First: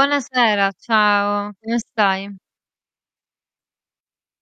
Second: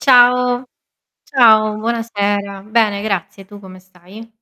Ciao. Ciao, Ciao, come stai? buonasera. Bene grazie, tu come stai?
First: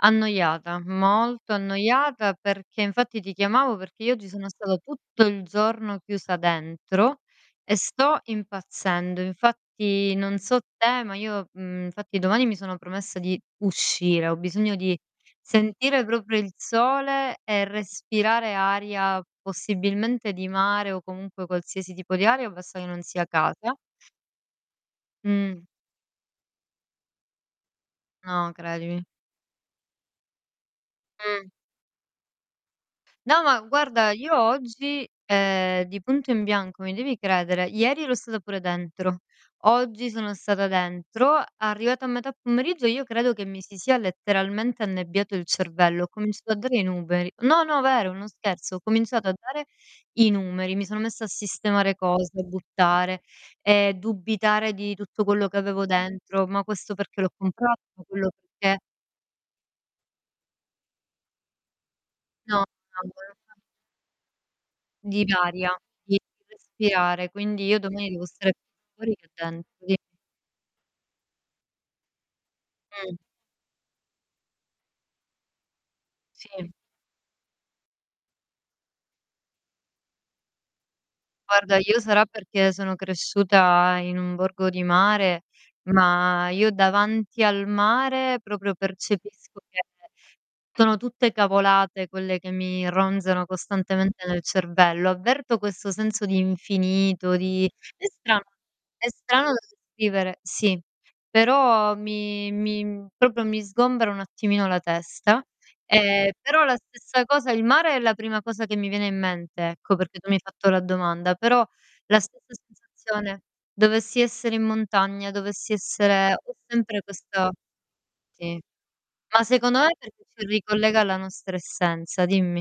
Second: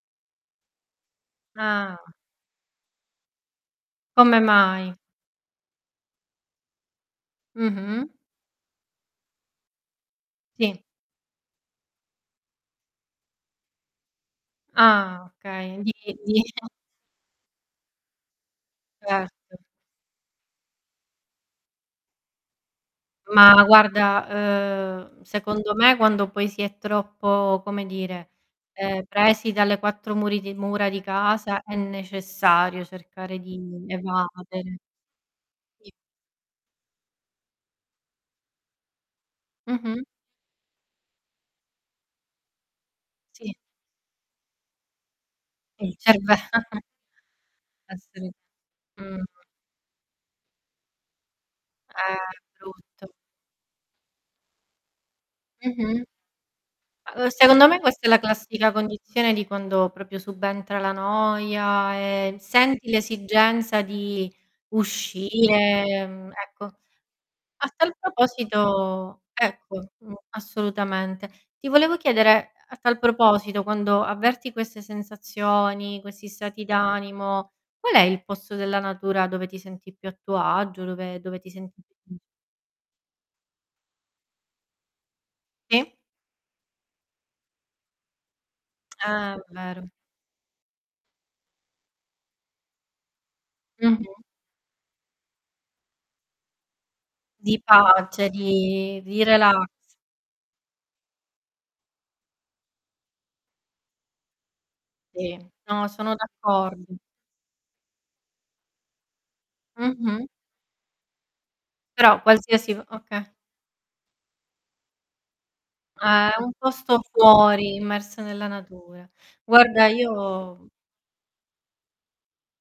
Annoiata, molto Ah. annoiata perché infatti, ti chiamavo perché io oggi Come sono stata mai? tutto il giorno chiusa dentro, e Mh-mh. sto impazzendo. Infatti, non so Sì. te ma io mhmm, fatti domani mi sono promessa di uscire, ho bisogno di Ah, okay, di sentire di proprio il sole e respirare aria, Certo. possibilmente di mare, o comunque qualsiasi tipo di aria o basta che non sia Ma casa. guarda, uhm, Mh. secondo me quando poi si è troppo, come dire, No, ehm, credimi. presi dalle 4 muri di mura di Mh. casa è necessario cercare No, ma di guarda io evadere. oggi, ehm, I di punto in bianco, mi devi credere ieri ero stata pure dentro, Mh-mh. oggi sono stata dentro, arrivata a metà pomeriggio io credo che Sì. mi si sia letteralmente annebbiato il Il cervello. Ho cerve cominciato a dare i numeri, no, no vero, non Esseri scherzo. Ho mh. cominciato a dare i numeri, mi sono messa a sistemare Eh, cose, brutto. buttare, ehm, dubitare di tutto quello che avevo Mh-mh. dentro: "Ma questo perché Uhm, l'ho secondo me comprato, ma questa è la quello classica perché" condizione di quando proprio subentra la noia e No, senti no ancora no. l'esigenza di Di varia, uscire, di mhmm, ecco. respirare. Quindi A io tal domani devo stare più fuori proposito che dentro. ecco, Di mh, assolutamente. Ti volevo chiedere, ehm, a tal Mh. proposito: quando avverti queste sensazioni, questi stati Sì. d'animo, qual è il pozzo della natura dove ti senti più a tuo agio, dove dove ti Guarda, senti io [unintelligible] sarà perché sono cresciuta in un borgo di mare, I ma io davanti al mare proprio Eh, percepisco che vero. tono tutte cavolate quelle che mi ronzano Mh-mh. costantemente nel cervello. Avverto questo senso di infinito, Di di è pace, strano di è di strano da relax. descrivere, sì, però mi mi, mhmm, proprio mi sgombera un attimino la Sì. testa, No, sono d' ehm, però la accordo. stessa cosa il mare è la prima cosa che mi viene in mente, ecco, perché Mh-mh. tu mi hai fatto la domanda, però la Però stessa qualsiasi vo okay. sensazione dovessi essere in montagna, dovessi Eh, essere un ho posto sempre questa fuori, immerso nella sì. natura. Ma secondo Guarda, me perchè ci io ricollega alla nostra essenza, dimmi.